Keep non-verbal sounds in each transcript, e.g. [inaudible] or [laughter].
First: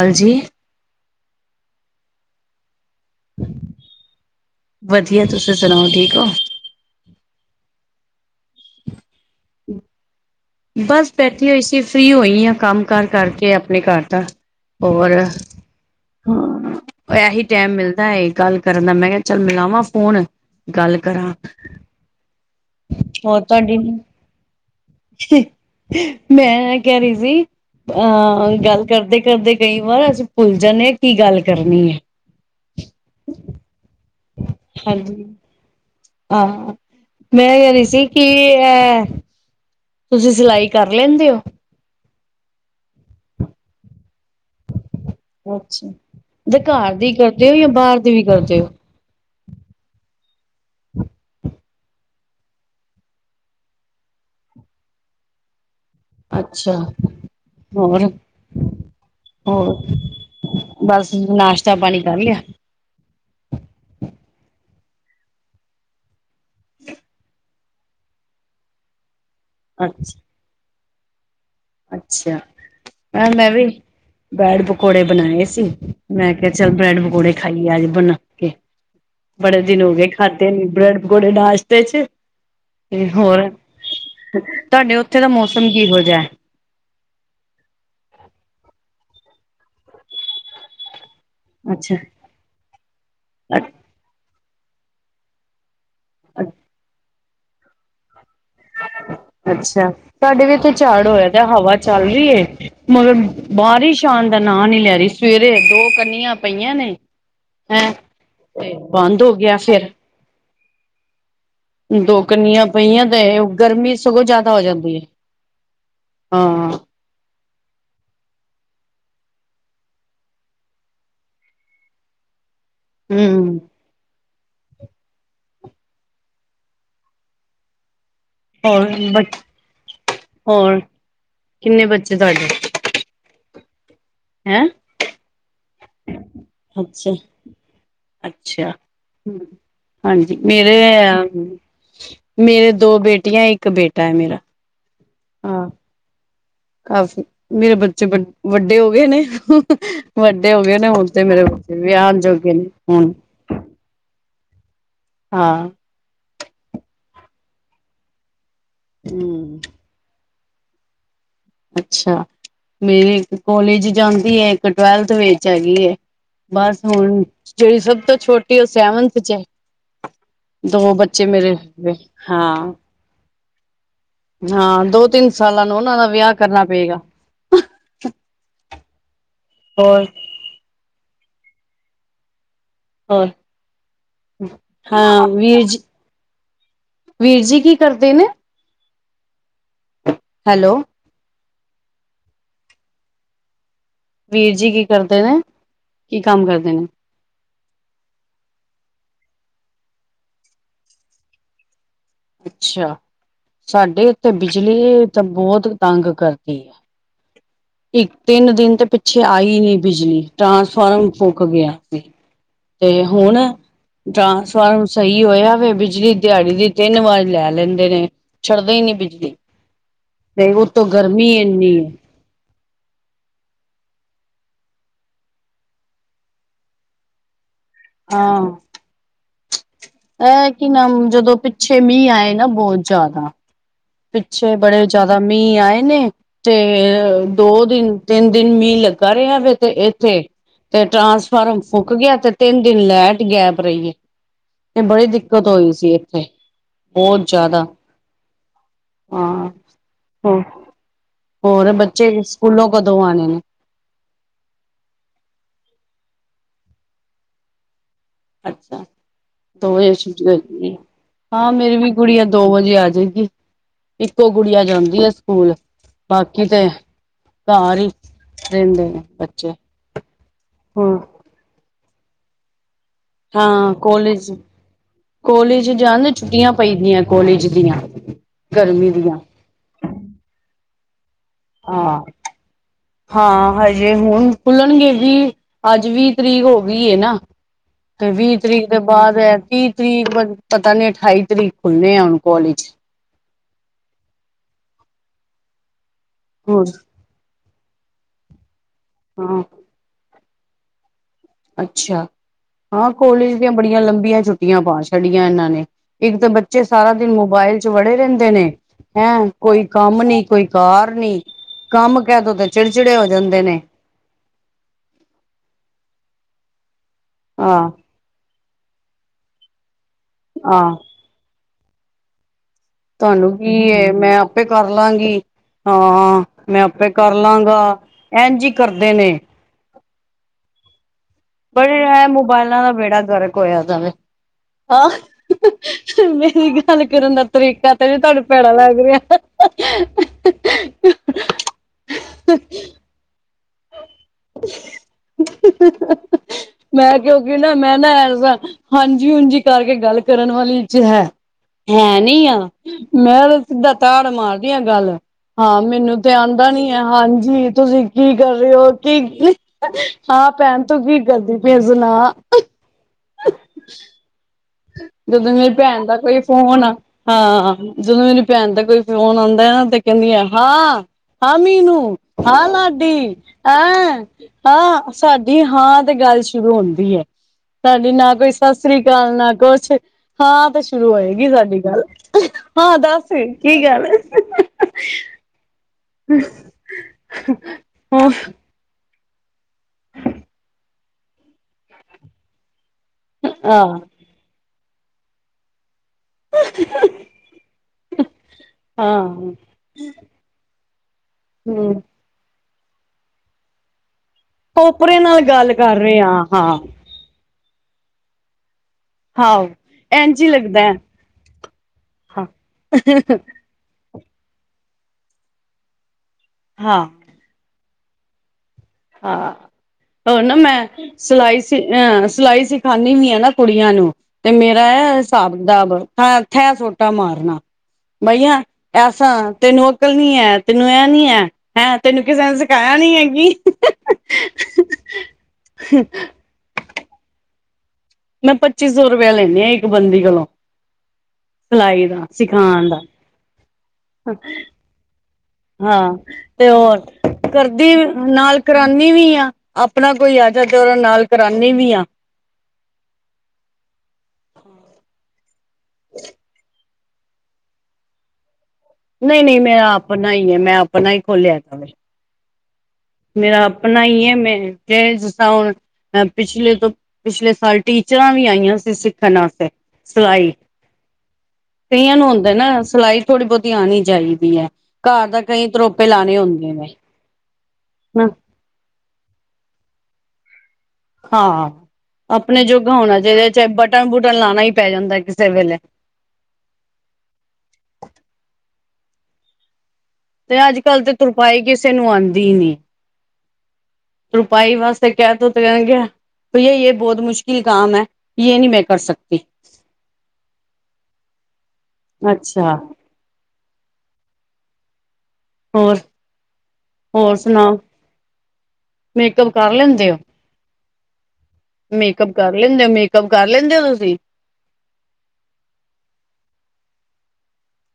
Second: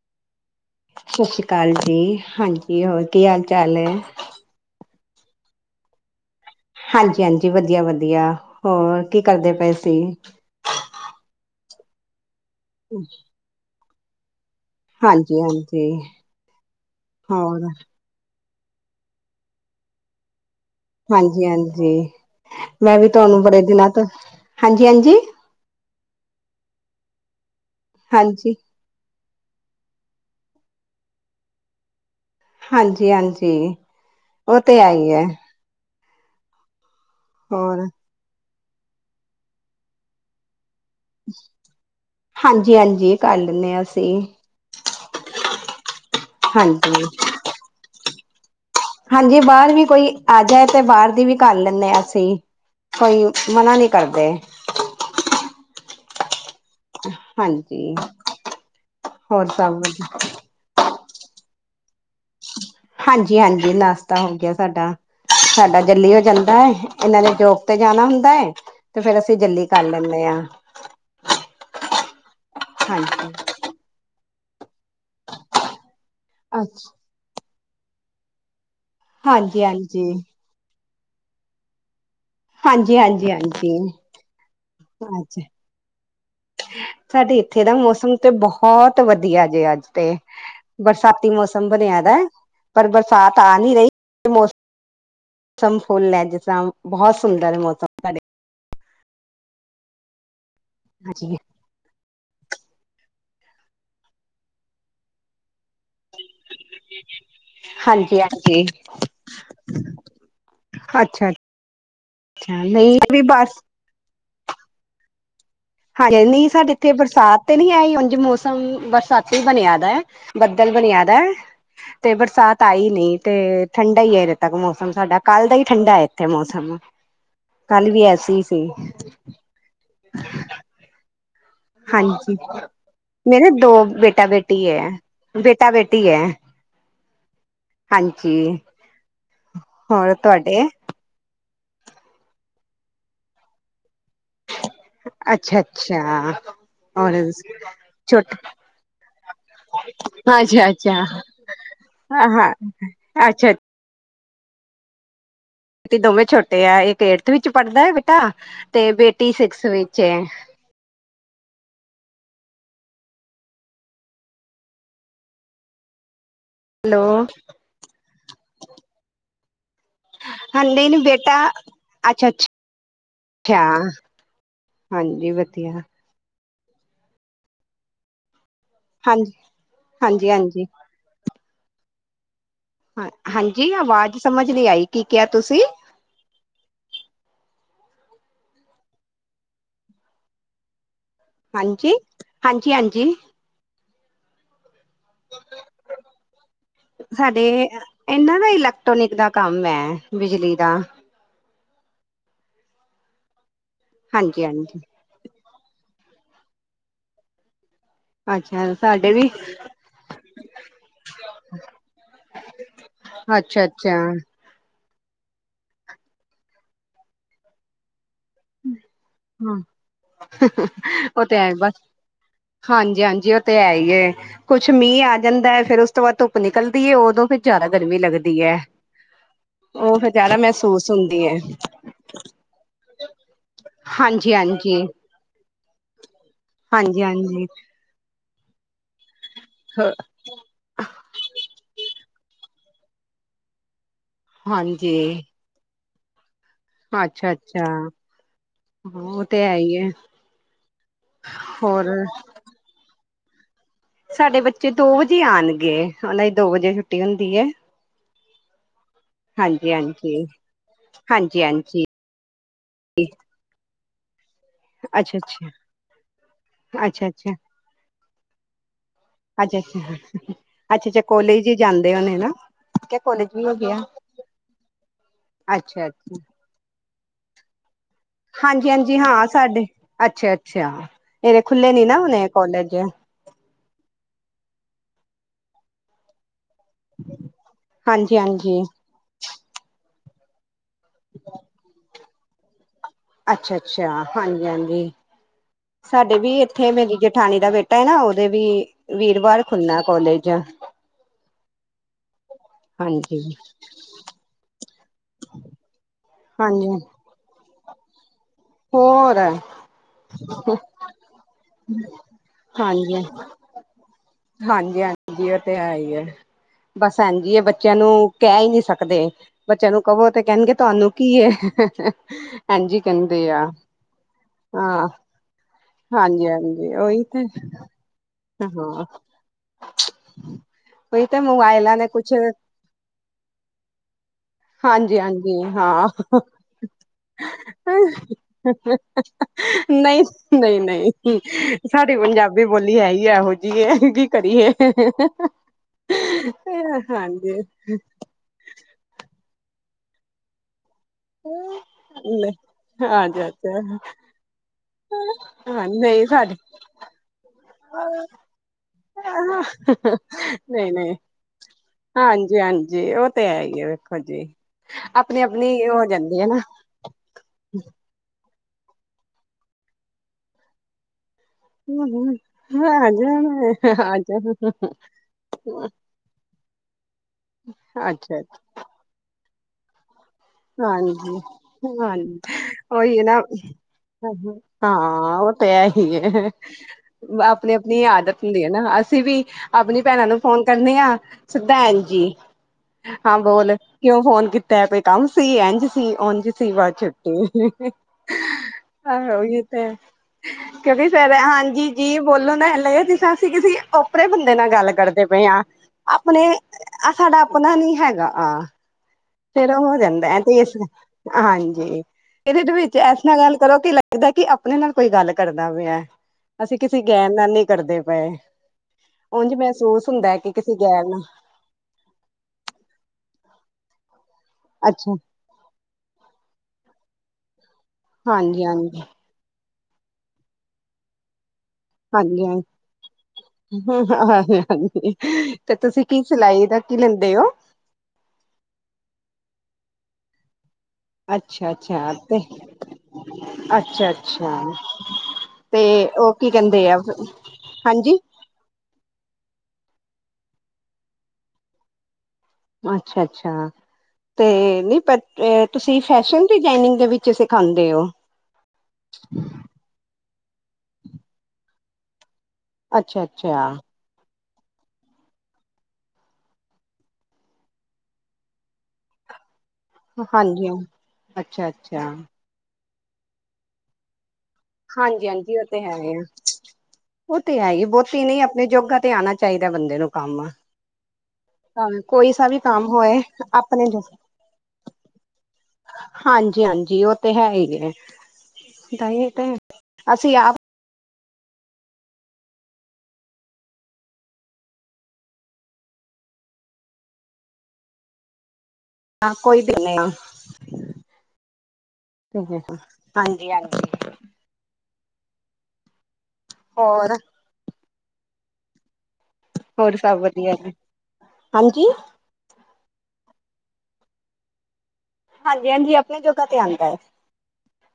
ਹਾਂਜੀ [inaudible] ਸ਼ਸ਼੍ਰੀ ਅਕਾਲ ਜੀ, ਹਾਂਜੀ ਹੋਰ ਕੀ ਹਾਲ ਚਾਲ ਏ। ਵਦੀਆ ਤੁਸੀਂ ਸੁਨਾਓ ਠੀਕ ਓ? ਹਾਂਜੀ-ਹਾਂਜੀ, ਵਦੀਆ-ਵਦੀਆ ਹੋਰ ਕੀ ਕਰਦੇ ਪਏ ਸੀ? ਬਸ ਬੈਠੀ ਹੋਈ ਸੀ ਫ੍ਰੀ ਹੋਈ ਆ ਕੰਮ ਕਾਰ ਕਰਕੇ ਅਪਨੇ ਘਰ ਦਾ ਹੋਰ, ਹਾਂਜੀ ਹਾਂਜੀ, ਹਾਂ ਐਹੀ ਹੋਰ ਟੈਮ ਮਿਲਦਾ ਐ ਗੱਲ ਕਰਨ ਦਾ ਮੈਂ ਕੇਆ ਚੱਲ ਮਿਲਾਵਾਂ ਫੋਨ। ਗੱਲ ਕਰਾਂ ਹਾਂਜੀ-ਹਾਂਜੀ, ਮੈਂ ਵੀ ਹੋਰ ਤੁਆਨੂੰ ਬੜੇ ਤੁਹਾਡੀ ਦਿਨਾਂ ਤੋਂ ਹਾਂਜੀ-ਹਾਂਜੀ ਮੈਂ ਐ ਕੈ ਰੀ ਸੀ, ਹਾਂਜੀ ਅਹ ਗੱਲ ਕਰਦੇ ਕਰਦੇ ਕਈ ਵਾਰ ਅਸੀਂ ਭੁੱਲ ਜਾਂਨੇ ਕੀ ਗੱਲ ਕਰਨੀ ਐ। ਹਾਂਜੀ-ਹਾਂਜੀ, ਓ ਤੇ ਹੈ ਈ ਐ। ਹਾਂਜੀ ਹਾਂ, ਮੈਂ ਕੈ ਰੀ ਹੋਰ ਸੀ ਕਿ ਐ ਤੁਸੀ ਸਿਲਾਈ ਕਰ ਲੈਂਦੇ ਓ। ਹਾਂਜੀ-ਹਾਂਜੀ ਕਰ ਲੈਂਨੇ ਅਸੀਂ। ਅੱਛਾ ਤੇ ਘਰ ਹਾਂਜੀ ਦੇ ਈ ਕਰਦੇ ਓ ਯਾ ਬਾਰ ਦੀ ਵੀ ਕਰਦੇ ਓ? ਹਾਂਜੀ ਬਾਰ ਵੀ ਕੋਈ ਆ ਜਾਏ ਤੇ ਬਾਰ ਦੀ ਵੀ ਕਰ ਲੈਂਨੇ ਅਸੀਂ। ਕੋਈ ਮਨਾ ਨੀ ਕਰਦੇ। ਅੱਛਾ। ਹਾਂਜੀ, ਹੋਰ ਹੋਰ ਸਭ ਵਧੀਆ। ਬਸ ਨਾਸ਼ਤਾ ਪਾਨੀ ਕਰ ਲੇਆ? ਹਾਂਜੀ-ਹਾਂਜੀ ਨਾਸ਼ਤਾ ਹੋ ਗਯਾ ਸਾਡਾ। ਸਾਡਾ ਜਲੀ ਹੋ ਜਾਂਦਾ ਐ, ਏਨਾਂ ਨੇ ਜੋਬ ਤੇ ਜਾਨਾ ਹੁੰਦਾ ਐ ਤੇ ਫੇਰ ਅਸੀਂ ਜਲੀ ਕਰ ਲੈਂਨੇ ਅੱਛਾ ਆ। ਅੱਛਾ, ਹਾਂ ਹਾਂਜੀ ਮੈਂ ਵੀ ਬੈਡ ਪਕੌੜੇ ਬਨਾਏ ਸੀ। ਮੈਂ ਕੇਆ ਚੱਲ ਅੱਛਾ ਬ੍ਰੈਡ ਪਕੌੜੇ ਖਾਈਏ ਅੱਜ ਬਨਾ ਕੇ, ਬੜੇ ਹਾਂਜੀ ਦਿਨ ਹੋ ਹਾਂਜੀ ਗਏ ਖਾ ਧੇ ਨੀ ਬ੍ਰੈਡ ਪਕੌੜੇ ਨਾਸ਼ਤੇ ਚ। ਹਾਂਜੀ ਤੇ ਹਾਂਜੀ ਹੋਰ ਹਾਂਜੀ ਤੁਆਡੇ ਓਥੇ ਦਾ ਅੱਛਾ ਮੌਸਮ ਕੇਹੋ ਜਾ ਐ? ਸਾਡੇ ਇੱਥੇ ਦਾ ਮੌਸਮ ਤੇ ਬੋਹਤ ਵਦੀਆ ਜੇ ਅੱਜ ਤੇ ਬਰਸਾਤੀ ਮੌਸਮ ਸਮ ਅੱਛਾ ਬਨੇਆ ਦਾ ਐ, ਪਰ ਬਰਸਾਤ ਆ ਨੀ ਰਈ [unintelligible] ਮੌਸਮ ਫੁਲ ਐ ਜਿਸ ਤਰਾਂ ਬੋਹਤ ਸੁੰਦਰ ਐ ਮੌਸਮ। ਸਾਡੇ ਅੱਛਾ, ਸਾਡੇ ਵੀ ਏਥੇ ਝਾੜ ਹੋਏਆ ਹਾਂਜੀ ਦਾ ਐ, ਹਵਾ ਚੱਲ ਰੀ ਏ। ਮਗਰ ਬਾਰਿਸ਼ ਆਨਾ ਦਾ ਨਾਂ ਨੀ ਲੈ ਰੀ, ਸਵੇਰੇ ਦੋ ਕੰਨੀਆਂ ਪਈਆਂ ਨੇ। ਹੈਂ, ਹਾਂਜੀ ਹਾਂਜੀ ਤੇ ਬੰਦ ਹੋ ਗਯਾ ਫੇਰ। ਅੱਛਾ। ਦੋ ਅੱਛਾ ਕਨੀਆਂ ਨਹੀਂ ਪਈਆਂ ਵੀ ਤੇ ਬਸ ਗਰਮੀ ਸਗੋਂ ਜਾਦਾ ਹੋ ਜਾਂਦੀ ਏ। [unintelligible] ਨਈ ਹਾਂ ਸਾਡੇ ਏਥੇ ਬਰਸਾਤ ਤੇ ਨੀ ਆਈ ਉਂਝ ਮੌਸਮ ਬਰਸਾਤੀ ਬਨੇਆ ਦਾ ਐ, ਬੱਦਲ ਬਨੇਆ ਦਾ ਐ। ਤੇ ਬਰਸਾਤ ਆਈ ਨੀ ਤੇ ਹੂੰ ਠੰਡਾ ਈ ਏ ਅਜੇ ਤੱਕ ਮੌਸਮ ਸਾਡਾ ਕੱਲ ਦਾ ਈ ਠੰਡਾ ਐ ਐਥੇ ਮੌਸਮ, ਕੱਲ ਵੀ ਐਸੇ ਈ ਸੀ ਹੋਰ ਬਚ ਹੋਰ ਕਿੰਨੇ ਬੱਚੇ ਹਾਂਜੀ, ਤੁਹਾਡੇ ਮੇਰੇ ਦੋ ਬੇਟਾ-ਬੇਟੀ ਹੈਂ ਐ, ਬੇਟਾ ਬੇਟੀ ਐ। ਅੱਛਾ। ਅੱਛਾ, ਹੂੰ ਹੋਰ ਹਾਂਜੀ ਤੁਹਾਡੇ ਮੇਰੇ ਆ ਮੇਰੇ ਦੋ ਬੇਟੀਆਂ, ਇੱਕ ਬੇਟਾ ਐ ਮੇਰਾ। ਹਾਂ ਅੱਛਾ-ਅੱਛਾ। ਕਾਫੀ, ਮੇਰੇ ਬੱਚੇ ਵੱਡ-ਵੱਡੇ ਹੋ ਗੇ ਨੇ, ਵੱਡੇ ਹੋ ਅੱਛਾ ਗੇ ਨੇ, ਅੱਛਾ ਹੁਨ ਤੇ ਮੇਰੇ ਵਿਆਨਾ ਹਾਂ ਜੋਗੇਂ ਹੁਨ। [inaudible] ਹਾਂ ਚੇ ਦੋਵੇਂ ਛੋਟੇ ਆ ਇੱਕ ਏਠਥ ਵਿੱਚ ਪੜ੍ਹਦਾ ਹੈ ਬੇਟਾ ਤੇ ਬੇਟੀ ਹਮ ਸਿਕਸ ਵਿੱਚ ਐ ਅੱਛਾ ਮੇਰੀ ਇੱਕ ਕੋਲੇਜ ਜਾਂਦੀ ਹੈ ਇੱਕ ਟਵੈਲਥ ਵਿੱਚ ਹੈਗੀ ਹੈ ਬਸ ਹੈਲੋ ਹੁਣ ਜਿਹੜੀ ਸਭ ਤੋਂ ਛੋਟੀ ਉਹ ਸੈਵਨਥ ਚ ਹੈ ਹਾਂ ਨਹੀਂ ਦੋ ਨਹੀਂ ਬੱਚੇ ਬੇਟਾ ਮੇਰੇ ਅੱਛਾ ਹਾਂ [unintelligible] ਹਾਂ ਦੋ ਤਿੰਨ ਹਾਂਜੀ ਸਾਲਾਂ ਨੂੰ ਵਧੀਆ ਉਹਨਾਂ ਦਾ ਵਿਆਹ ਕਰਨਾ ਪਏਗਾ ਹਾਂਜੀ ਹੋਰ ਹਾਂਜੀ ਹਾਂਜੀ ਹਾਂ ਹੋਰ ਹਾਂਜੀ ਆਵਾਜ਼ ਸਮਝ ਨਹੀ ਆਈ ਕੀ ਕਿਹਾ ਹਾਂ ਤੁਸੀ ਵੀਰ ਜੀ ਵੀਰ ਜੀ ਕੀ ਕਰਦੇ ਨੇ ਹੈਲੋ ਹਾਂਜੀ ਹਾਂਜੀ ਹਾਂਜੀ ਵੀਰ ਜੀ ਕੀ ਕਰਦੇ ਨੇ ਕੀ ਕੰਮ ਕਰਦੇ ਨੇ ਸਾਡੇ ਏਹਨਾਂ ਦਾ ਇਲੈਕਟ੍ਰੋਨਿਕ ਦਾ ਕੰਮ ਹੈ ਬਿਜਲੀ ਦਾ ਅੱਛਾ ਸਾਡੇ ਇੱਥੇ ਹਾਂਜੀ ਹਾਂਜੀ ਬਿਜਲੀ ਤਾਂ ਬਹੁਤ ਤੰਗ ਕਰਦੀ ਆ ਇੱਕ ਤਿੰਨ ਅੱਛਾ ਦਿਨ ਤੇ ਸਾਡੇ ਪਿੱਛੇ ਵੀ ਆਈ ਨੀ ਬਿਜਲੀ ਟਰਾਂਸਫਾਰਮ ਫੁਕ ਗਿਆ ਸੀ ਤੇ ਹੁਣ ਅੱਛਾ ਅੱਛਾ ਜਾਣਸ [unintelligible] ਸਹੀ ਹੋਇਆ ਵੇ ਬਿਜਲੀ ਦਿਹਾੜੀ ਦੀ ਤਿੰਨ ਵਾਰ ਲੈ ਲੈਂਦੇ ਨੇ ਛੱਡਦੇ ਹੀ ਨੀ ਬਿਜਲੀ ਹਾਂ ਤੇ ਉਤੋਂ ਉਹ ਗਰਮੀ ਤੇ ਏਨੀ ਬਸ ਹੈ ਹਾਂਜੀ ਹਾਂਜੀ ਉਹ ਤੇ ਹੈ ਹੀ ਐ ਕੁੱਛ ਮੀਂਹ ਆ ਜਾਂਦਾ ਫੇਰ ਉਸ ਤੋਂ ਬਾਅਦ ਧੁੱਪ ਨਿਕਲਦੀ ਏ ਉਦੋਂ ਫਿਰ ਜ਼ਿਆਦਾ ਗਰਮੀ ਲੱਗਦੀ ਹੈ ਉਹ ਫਿਰ ਜ਼ਿਆਦਾ ਅਹ ਕਿ ਮਹਿਸੂਸ ਨਾਮ ਹੁੰਦੀ ਹੈ ਜਦੋਂ ਪਿੱਛੇ ਮੀਂਹ ਆਏ ਨਾ ਬਹੁਤ ਜ਼ਿਆਦਾ ਹਾਂਜੀ ਪਿੱਛੇ ਹਾਂਜੀ ਬੜੇ ਜਿਆਦਾ ਮੀਂਹ ਆਏ ਨੇ ਤੇ ਹਾਂਜੀ ਦੋ ਦਿਨ ਤਿੰਨ ਦਿਨ ਮੀਹ ਲੱਗਾ ਰਿਹਾ ਵੇ ਤੇ ਹਾਂਜੀ ਇੱਥੇ ਤੇ ਟਰਾਂਸਫਾਰਮ ਫੂਕ ਗਿਆ ਤੇ ਤਿੰਨ ਦਿਨ ਲੈਟ ਗੈਪ ਰਹੀ ਹੈ ਤੇ ਬੜੀ ਹਾਂਜੀ ਦਿੱਕ ਕਤ ਹੋਈ ਸੀ ਇੱਥੇ ਬਹੁਤ ਅੱਛਾ ਅੱਛਾ ਜ਼ਿਆਦਾ ਹਾਂ ਉਹ ਤੇ ਹਾਂ ਹੈ ਹੀ ਹੈ ਹੋ ਹੋਰ ਕੂਲੋਂ ਕਦੋਂ ਆਣੇ ਨੇ ਸਾਡੇ ਬੱਚੇ ਦੋ ਵਜੇ ਆਣਗੇ ਉਹਨਾਂ ਦੀ ਦੋ ਵਜੇ ਛੁੱਟੀ ਹੁੰਦੀ ਹੈ ਅੱਛਾ ਦੋ ਹਾਂਜੀ ਵਜੇ ਹਾਂਜੀ ਛੁੱਟੀ ਹੋ ਜੂ ਗੀ ਹਾਂਜੀ ਹਾਂ ਮੇਰੀ ਹਾਂਜੀ ਵੀ ਗੁੜੀਆ ਦੋ ਵਜੇ ਆ ਜੇਗੀ ਇੱਕੋ ਗੁੜੀਆ ਜਾਂਦੀ ਐ ਅੱਛਾ ਅੱਛਾ ਸਕੂਲ ਬਾਕੀ ਤੇ ਅੱਛਾ ਅੱਛਾ ਅੱਛਾ ਘਰ ਹੀ ਰਹਿੰਦੇ ਨੇ ਬੱਚੇ ਅੱਛਾ ਅੱਛਾ ਅੱਛਾ ਹੂੰ ਅੱਛਾ ਕੋਲੇਜ ਜਾਂਦੇ ਹੋਣੇ ਨਾ ਕਿਆ ਕੋਲੇਜ ਵੀ ਹੋ ਹਾਂ ਗਿਆ ਕੋਲੇਜ ਕੋਲੇਜ ਅੱਛਾ ਜਾਂਦੇ ਅੱਛਾ ਛੁੱਟੀਆਂ ਪਈਦੀਆਂ ਕੋਲੇਜ ਦੀਆਂ ਹਾਂਜੀ ਗਰਮੀ ਹਾਂਜੀ ਦੀਆਂ ਹਾਂ ਸਾਡੇ ਅੱਛਾ ਅੱਛਾ ਇਹਦੇ ਖੁੱਲੇ ਨੀ ਨਾ ਹਾਂ ਹੋਣੇ ਕੋਲੇਜ ਹਾਂ ਹਜੇ ਹੁਣ ਖੁੱਲਣਗੇ ਵੀ ਅੱਜ ਵੀਹ ਤਰੀਕ ਹੋ ਗਈ ਏ ਨਾ ਤੇ ਹਾਂਜੀ ਵੀਹ ਹਾਂਜੀ ਤਰੀਕ ਦੇ ਬਾਅਦ ਏ ਤੀਹ ਤਰੀਕ [unintelligible] ਪਤਾ ਨੀ ਅਠਾਈ ਤਰੀਕ ਖੁੱਲ੍ਹਣੇ ਹੈ ਹੁਣ ਕੋਲੇਜ ਅੱਛਾ ਅੱਛਾ ਹਾਂਜੀ ਹਾਂਜੀ ਸਾਡੇ ਵੀ ਹੋਰ ਇੱਥੇ ਮੇਰੀ ਜਠਾਣੀ ਦਾ ਬੇ ਟਾ ਹੈ ਨਾ ਉਹਦੇ ਵੀ ਵੀਰਵਾਰ ਹਾਂ ਖੁੱਲਣਾ ਕੋਲੇਜ ਅੱਛਾ ਹਾਂ ਹਾਂਜੀ ਕੋਲੇਜ ਦੀਆ ਬੜੀਆਂ ਲੰਬੀਆਂ ਛੁੱਟੀਆਂ ਪਾ ਛੱਡੀਆਂ ਇਹਨਾਂ ਨੇ ਇੱਕ ਤੇ ਬੱਚੇ ਹਾਂਜੀ ਸਾਰਾ ਦਿਨ ਮੋਬਾਇਲ ਚ ਵੜੇ ਰਹਿੰਦੇ ਨੇ ਹੈਂ ਹੋਰ ਕੋਈ ਕੰਮ ਨੀ ਕੋਈ ਕਾਰ ਨੀਂ। ਕੰਮ ਕੈਅ ਦੋ ਤੇ ਚਿੜਚਿੜੇ ਹਾਂਜੀ ਹੋ ਜਾਂਦੇ ਨੇ। ਹਾਂਜੀ -ਹਾਂਜੀ ਉਹ ਤੇ ਹੈ ਈ ਐ। ਬਸ ਐਂਜ ਈ ਏ ਹਾਂ ਬੱਚਿਆਂ ਨੂੰ ਕਹਿ ਈ ਨੀ ਸਕਦੇ। ਬੱਚਿਆਂ ਨੂੰ ਕਹੋ ਤੇ ਕਹਿਣਗੇ ਹਾਂ ਤੁਹਾਨੂੰ ਕੀ ਐ ਐਂਜ ਈ ਤੁਹਾਨੂੰ ਕੀ ਏ, ਮੈਂ ਆਪੇ ਕਰ ਲਾਂਗੀ। ਹਾਂ ਹਾਂਜੀ ਮੈਂ ਹਾਂਜੀ ਆਪੇ ਉਹੀ ਕਰ ਤੇ ਲਾਗਾ ਐਂਜ ਈ ਕਰਦੇ ਨੇ। ਚਚ [unintelligible] ਕੋਈ ਤਾਂ ਮੋਬਾ [inaudible] ਬਈ, ਐਂ ਮੋਬਾਇਲਾਂ ਦਾ ਬੇੜਾ ਗਰਕ ਹੋਇਆ ਦਾ ਵੇ। ਆਹ, ਹਾਂਜੀ ਹਾਂਜੀ ਹਾਂ ਮੇਰੀ ਗੱਲ ਕਰਨ ਦਾ ਤਰੀ ਕਾ ਤੇ ਨਹੀ ਤੁਹਾਨੂੰ ਭੈੜਾ ਲੱਗ ਰਿਹਾ। ਨਹੀਂ-ਨਹੀਂ, ਸਾਡੀ ਪੰਜਾਬੀ ਬੋਲੀ ਹੈ ਈ ਇਹੋ ਜੀ ਏ। ਕੀ ਕਰੀਏ, ਮੈਂ ਕਿਉਂਕਿ ਹਾਂਜੀ। [unintelligible] ਹਾਂਜੀ ਹੂੰਜੀ ਕਰਕੇ ਗੱਲ ਕਰਨ ਵਾਲੀਆਂ ਚ ਹੈ, ਹੈ ਨੀ ਆਂ। ਅੱਛਾ ਮੈਂ ਤੇ ਸਿੱਧਾ ਅੱਛਾ ਤਾੜ ਮਾਰਦੀ ਆ ਗੱਲ। ਹਾਂ, ਮੈਨੂੰ ਨਹੀਂ ਤੇ ਸਾਡੇ ਆਂਦਾ ਨੀ ਹਾਂਜੀ, ਤੁਸੀਂ ਕੀ ਕਰ ਰਹੇ ਓ ਕੀ-ਕੀ, ਹਾਂ ਭੈਣ ਨਹੀਂ ਤੂੰ ਕੀ ਕਰਦੀ ਪਈਯੇ ਸੁਣਾ ਜੀ ਉਹ ਤੇ ਹੈ ਈ ਐ ਵੇਖੋ ਜੀ। ਆਪਣੀ ਜਦੋਂ ਮੇਰੀ ਆਪਣੀ ਭੈਣ ਹੋ ਦਾ ਕੋਈ ਜਾਂਦੀ ਹੈ ਨਾ ਫੋਨ ਹਾਂ, ਜਦੋਂ ਮੇਰੀ ਭੈਣ ਦਾ ਕੋਈ ਫੋਨ ਆਉਂਦੈ ਨਾ ਤੇ ਕਹਿਣੀ ਆਂ, ਹਾਂ! ਹਾਂ! ਮੀਨੂੰ, ਹਾਂ! ਆ ਲਾਡੀ ਜਾਣਾ ਆ ਐਂ, ਜਾਣਾ ਹਾਂ ਸਾਡੀ ਹਾਂ ਤੇ ਗੱਲ ਹੁੰਦੀ ਐ ਧਾਡੀ ਨਾ ਅੱਛਾ ਕੋਈ ਸਾਸਰੀਕਾਲ, ਨਾ ਕੁਛ ਹਾਂ ਤੇ ਸ਼ੁਰੂ ਹਾਂਜੀ ਹੋਏਗੀ ਸਾਡੀ ਗੱਲ ਹ ਹਾਂ ਉਈ ਏ ਦੱਸ ਨਾਂ, ਕੀ ਗੱਲ ਹਾਂਅ ਪਿਆ ਹੀ ਏ ਆਪਣੀ- ਆਪਣੀ ਹਾਂ ਆਦਤ ਹੁੰਦੀ ਐ ਨਾ ਅਸੀਂ ਵੀ ਆਪਣੀ ਭੈਣਾਂ ਨੂੰ ਫੋਨ ਕਰਨੀ ਆਂ, ਸਿੱਧਾ ਐਜੀ ਹਾਂ ਬੋਲ ਕਿਉਂ ਫੋਨ ਕੀਤੈ ਕੋਈ ਕੰਮ ਸੀ ਇੰਝ ਸੀ ਉੰਝ ਸੀ ਬਸ ਛੁੱਟੀ। ਹਾਂ ਆਹੋ, ਉਹੀ ਹਮ ਤੇ ਕਿਉਂਕਿ ਫਰ ਹਾਂਜੀ ਜੀ ਬੋਲੋ ਨਾ ਇਹ ਲ ਆ ਜਿਸ ਤਾਂ ਅਸੀਂ ਕਿਸੇ ਓਪਰੇ ਬੰਦੇ ਨਾਲ ਗੱਲ ਓਪਰੇ ਕਰਦੇ ਨਾਲ ਪਏ ਆਂ, ਗੱਲ ਕਰ ਰਹੇ ਹਾਂ ਆਪਣੇ ਹਾਂ ਅ ਆਹ ਸਾਡਾ ਆਪਣਾ ਨੀ ਹੈਗਾ ਆ। ਹਾਂ ਫੇਰ ਉਹ ਹੋ ਜਾਂਦਾ ਐ ਇੰਝ ਹੀ ਤੇ ਇਸ ਲੱਗਦਾ ਹਾਂਜੀ ਹਾਂ ਇਹਦੇਚ ਵਿੱਚ ਐਸ ਨਾ ਗੱਲ ਕਰੋ ਕੀ ਲੱਗਦਾ ਕਿ ਆਪਣੇ ਨਾਲ ਕੋਈ ਗੱਲ ਕਰਦਾ ਪਿਐ, ਅਸੀਂ ਕਿਸੇ ਹਾਂ ਗੈਰ ਨਾ ਨੀ ਕਰਦੇ ਪਏ, ਉਂਝ ਹਾਂ ਮਹਿਸੂਸ ਹੁੰਦੈ ਕਿ ਕਿਸੇ ਗੈਰ ਨਾ ਸਿਲਾ ਸਿਲਾਈ ਸਿਖਾਨੀ ਵੀ ਆ ਨਾ ਕੁੜੀਆਂ ਨੂੰ ਤੇ ਮੇਰਾ ਅੱਛਾ ਐ ਸਾਬ ਕਿਤਾਬ ਥੈ ਸੋਟਾ ਮਾਰਨਾ ਬਈਆਂ ਹਾਂਜੀ ਹਾਂਜੀ ਐਸਾ, ਤੈਨੂੰ ਅਕਲ ਨੀ ਹੈ, ਤੈਨੂੰ ਇਹ ਨੀ ਹੈ, ਹੈਂ ਤੈਨੂੰ ਕਿਸੇ ਨੇ ਸਿਖਾਇਆ ਨੀ ਹੈ ਕਿ। ਹੂੰ ਹਾਂ ਹਾਂਜੀ ਹ ਤੇ ਤੁਸੀਂ ਕੀ ਸਿਲਾਈ ਦਾ ਕੀ ਲੈਂਦੇ ਹੋ। ਮੈਂ ਪੱਚੀ ਸੌ ਰੁਪਇਆ ਲੈਂਨੀ ਹਾਂ ਇੱਕ ਬੰਦੀ ਕੋਲੋਂ। ਅੱਛਾ ਸਿਲਾਈ ਅੱਛਾ ਦਾ ਤੇ ਸਿਖਾਉਣ ਦਾ। ਅੱਛਾ ਅੱਛਾ ਤੇ ਹਾਂ ਉਹ ਕੀ ਤੇ ਹੋ ਕਹਿੰਦੇ ਆ ਕਰਦੀ ਹਾਂਜੀ ਨਾਲ ਕਰਾਨੀ ਵੀ ਆ ਆਪਣਾ ਕੋਈ ਆ ਜਾ ਤੇ ਉਹਦਰੇ ਨਾਲ ਕਰਾਨੀ ਵੀ ਆ। ਅੱਛਾ-ਅੱਛਾ ਤੇ ਪ ਤੁਸੀਂ ਫੈਸ਼ਨ ਡਿਜਾਇਨਿੰਗ ਦੇ ਵਿੱਚ ਤੁਸੀਂ ਖਾਂਦੇ ਓ? ਨਹੀਂ-ਨਹੀਂ ਮੈਂ ਆਪਣਾ ਈ ਐ। ਮੈਂ ਆਪਣਾ ਈ ਖੋਲਿਆ ਦਾ। ਅੱਛਾ ਮੇਰਾ ਅੱਛਾ ਆਪਣਾ ਈ ਐ। ਮੈਂ-ਮੈਂ ਜਿਸ ਤਾ ਹੁਣ ਐ ਪਿਛਲੇ ਤੋਂ ਪਿਛਲੇ ਸਾਲ, ਟੀਚਰਾਂ ਵੀ ਆਈਆਂ ਸੀ ਸਿੱਖਣ ਆਸਤੇ। ਹਾਂਜੀ-ਹਾਂ। ਅੱਛਾ-ਅੱਛਾ। ਤੇ ਨਾ ਸਿਲਾਈ ਥੋੜ੍ਹੀ ਬਹੁਤੀ ਆਂਣੀ ਚਾਹੀਦੀ ਐ। ਘਰ ਹਾਂਜੀ ਦਾ ਹਾਂਜੀ ਉਹ ਕਈ ਤੇ ਹੈ ਤਰੋਪੇ ਹੀ ਆ ਲਾਣੇ ਹੁੰਦੇ ਨੇ। ਉਹ ਤੇ ਹੈ ਈ ਐ। ਬਹੁਤੀ ਨਾ। ਨੀ ਆਪਣੇ ਯੋਗਾ ਤੇ ਆਣਾ ਚਾਹੀਦਾ ਬੰਦੇ ਨੂੰ ਕੰਮ। ਹਾਂ, ਭਾਵੇਂ ਕੋਈ ਸਾ ਵੀ ਆਪਣੇ ਕੰਮ ਜੋਗਾ ਹੋਣਾ ਹੋਏ ਚਾਹੀਦਾ। ਚਾਹੇ ਆਪਣੇ ਜੋ, ਬਟਨ-ਬੁਟਨ ਲਾਣਾ ਈ ਪੈ ਜਾਂਦਾ ਕਿਸੇ ਵੇਲੇ। ਹਾਂਜੀ-ਹਾਂਜੀ। ਉਹ ਤੇ ਹੈ ਈ ਐ। ਤਾਂਈ ਤੇ ਅਸੀਂ ਆਪ ਅੱਜ-ਕੱਲ੍ਹ ਤੇ ਤੁਰਪਾਈ ਕਿਸੇ ਨੂੰ ਆਂਦੀ ਨੀ। ਤੁਰਪਾਈ ਵਾਸਤੇ ਕਹਿ ਦੋ ਤੇ ਕਹਿਣਗੇ। ਭਈਆ ਜੇ ਬਹੁਤ ਮੁਸ਼ਕਿਲ ਕਾਮ ਐ। ਯੇ ਨੀ ਮੈਂ ਕਰ ਸਕਤੀ। ਕੋਈ ਦਿੰਦੇ ਹਾਂ ਅੱਛਾ। ਹਾਂਜੀ-ਹਾਂਜੀ। ਹੋਰ ਹੋਰ-ਹੋਰ ਸੁਣਾਓ? ਮੇਕਅੱਪ ਕਰ ਹੋਰ ਸਭ ਵਧੀਆ ਨੇ। ਹਾਂਜੀ। ਮੇਕੱਪ ਕਰ ਲੈਂਦੇ ਓ, ਮੇਕੱਪ ਕਰ ਲੈਂਦੇ ਓ ਤੁਸੀਂ? ਹਾਂਜੀ-ਹਾਂਜੀ, ਆਪਣੇ ਜੋਗਾ ਤੇ ਆਂਦਾ ਏ।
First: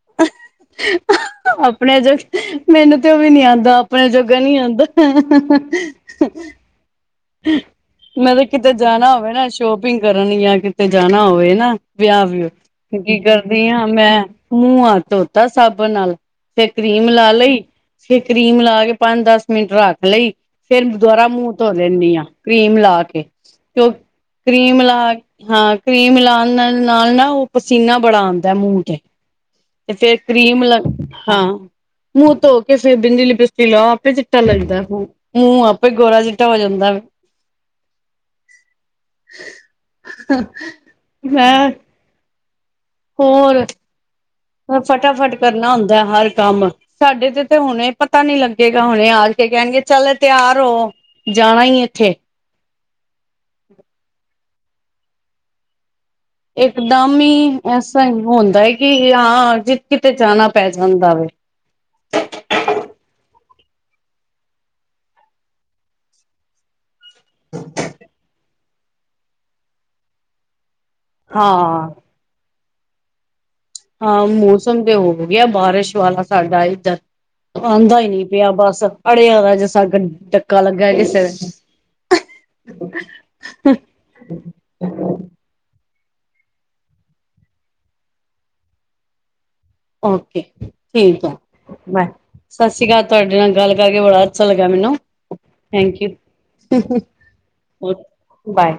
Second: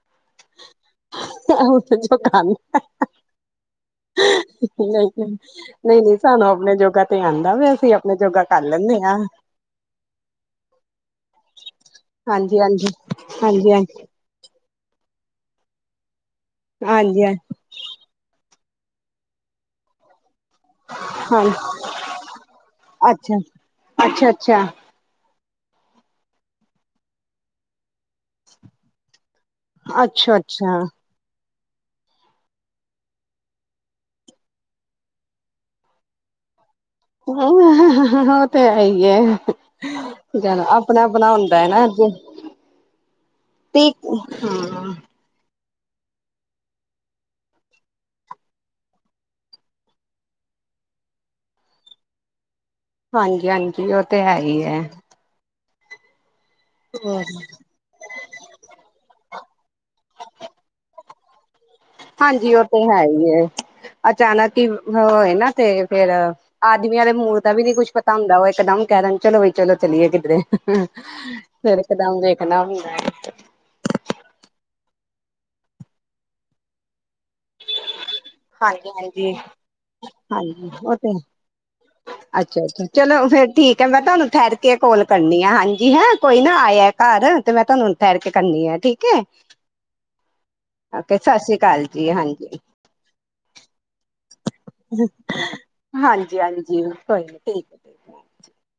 [inaudible] [inaudible] ਉਤੇ ਜੋ ਖਾਂਦਾ। ਮੈਨੂੰ ਤੇ ਉਹ ਵੀ ਨੀ ਆਉਂਦਾ ਆਪਣੇ ਜੋਗਾ ਨੀ ਆਉਂਦਾ ਨਹੀਂ-ਨਹੀਂ-ਨਹੀਂ-ਨਹੀਂ। ਸਾਨੂੰ ਆਪਣੇ ਜੋੋਗਾ ਤੇ ਆਂਦਾ ਵੇ। ਅਸੀਂ ਆਪਣੇ ਮੈਂ ਜੋੋਗਾ ਤਾਂ ਕਰ ਕਿਤੇ ਲੈਂਨੇ ਜਾਣਾ ਆ। ਹੋਵੇ ਨਾ ਸ਼ੋਪਿੰਗ ਕਰਣ ਲੀ ਜਾਂ ਕਿਤੇ ਜਾਣਾ ਹੋਵੇ ਨਾ। ਵਿਆਹ-ਵਿਊ ਹਾਂਜੀ ਹਾਂਜੀ ਤੇ ਕੀ ਕਰਦੀ ਹਾਂਜੀ ਹਾਂਜੀ ਆ ਮੈਂ ਮੂੰਹ-ਹੱਥ ਧੋਤਾ ਸਾਬਣ ਨਾਲ ਤੇ ਕਰੀਮ ਹਾਂਜੀ ਲਾ ਲਈ ਫਿਰ ਕਰੀਮ ਲਾ ਕੇ ਪੰਜ-ਦਸ ਮਿੰਟ ਰੱਖ ਲਈ। ਫੇਰ ਦੁਬਾਰਾ ਮੂੰਹ ਹਾਂਜੀ ਧੋ ਦੇਨੀ ਆ। ਕਰੀਮ ਲਾ ਕੇ ਅੱਛਾ ਤੇ ਉਹ ਅੱਛਾ ਅੱਛਾ ਕਰੀਮ ਮਿਲਾ ਹਾਂ, ਕਰੀਮ ਲਾਣ ਨਾਲ਼-ਨਾ-ਨਾਲ਼ ਉਹ ਪਸੀਨਾ ਬੜਾ ਆਂਦਾ ਮੂੰਹ ਤੇ। ਤੇ ਫੇਰ ਅੱਛਾ ਕਰੀਮ ਅੱਛਾ ਲੱਗ, ਹਾਂ। ਮੂੰਹ ਧੋ ਕੇ ਫਿਰ ਬਿੰਦੀ ਲਿਪਿਸਟਿਕ ਲਾਉ। ਆਪੇ ਚਿੱਟਾ ਲੱਗਦਾ ਹੂੰ। ਮੂੰਹ ਆਪੇ ਗੋਰਾ-ਚਿੱਟਾ ਹੋ ਜਾਂਦਾ ਵੇ। ਉਹ ਤੇ ਹੈ ਈ ਐ। ਜ਼ਾਦਾ ਆਪਣਾ-ਆਪਣਾ ਹੁੰਦਾ ਐ ਮੈਂ ਨਾ। ਜੇ ਹੋਰ ਤੇ ਹਾਂ। ਫਟਾਫਟ ਕਰਨਾ ਹੁੰਦਾ ਹਰ ਕੰਮ। ਸਾਡੇ ਤੇ-ਤੇ ਹੁਣੇ ਪਤਾ ਨੀ ਲੱਗੇਗਾ। ਹੁਣੇ ਆ ਕੇ ਕਹਿਣਗੇ ਚੱਲ ਤਿਆਰ ਹੋ। ਜਾਣਾ ਈ ਨੀ ਇੱਥੇ। ਹਾਂਜੀ-ਹਾਂਜੀ। ਉਹ ਤੇ ਹੈ ਈ ਐ। ਇਕਦਮ ਈ ਐਸਾ ਈ ਹੁੰਦਾ ਐ ਕਿ ਹਾਂ, ਜੇ ਕਿਤੇ ਜਾਣਾ ਪੈ ਜਾਂਦਾ ਵੇ। ਹਾਂਜੀ, ਉਹ ਤੇ ਹੈਈ ਏ। ਅਚਾਨਕ ਈ ਹੋਏ ਨਾ ਤੇ ਫਿਰ ਆਦਮੀਆਂ ਦੇ ਮੂਡ ਦਾ ਵੀ ਨੀ ਕੁੱਛ ਪਤਾ ਹੁੰਦਾ। ਉਹ ਇੱਕਦਮ ਕਹਿ ਦੇਣ। ਚਲੋ ਬਈ ਚਲੋ, ਚੱਲੀਏ ਕਿੱਧਰੇ। ਫਿਰ ਹਾਂ ਇੱਕ ਦਮ ਵੇਖਣਾ ਹੂੰਦਾ ਏ। ਆ, ਮੌਸਮ ਤੇ ਹੋ ਗਿਆ ਬਾਰਿਸ਼ ਵਾਲਾ ਸਾਡਾ ਇੱਧਰ। ਆਂਦਾ ਈ ਨੀ ਪਿਆ ਬੱਸ। ਹਾਂਜੀ ਹਾਂਜੀ ਅੜਿਆਂ [unintelligible] ਜਗ ਡੱਕਾ ਲੱਗਾ ਕਿਸੇ ਅੱਛਾ-ਅੱਛਾ। ਚਲੋ, ਫੇਰ ਠੀਕ ਐ। ਮੈਂ ਤੁਹਾਨੂੰ ਠਹਿਰ ਕੇ ਕੌਲ ਕਰਨੀ ਆ, ਹਾਂਜੀ ਹਾਂ। ਕੋਈ ਨਾ ਆਇਆ ਘਰ ਤੇ ਮੈਂ ਤੁਹਾਨੂੰ ਠਹਿਰ ਕੇ ਕਰਨੀ ਆ। ਠੀਕ ਐ। ਓਕੇ, ਠੀਕ ਐ। ਅਕਾਲ ਲੈ ਜੀ ਹਾਂਜੀ ਸਾਸਰੀ ਕਾਲ। ਤੁਹਾਡੇ ਨਾਲ ਗੱਲ ਕਰਕੇ ਬੜਾ ਅੱ ਅਛਾ ਲਗਾ ਮਿਨੂੰ, ਹਾਂਜੀ ਹਾਂਜੀ ਥੈਂਕਿਊ। ਕੋਈ ਨੀ ਠੀਕ ਹੈ। Okay bye.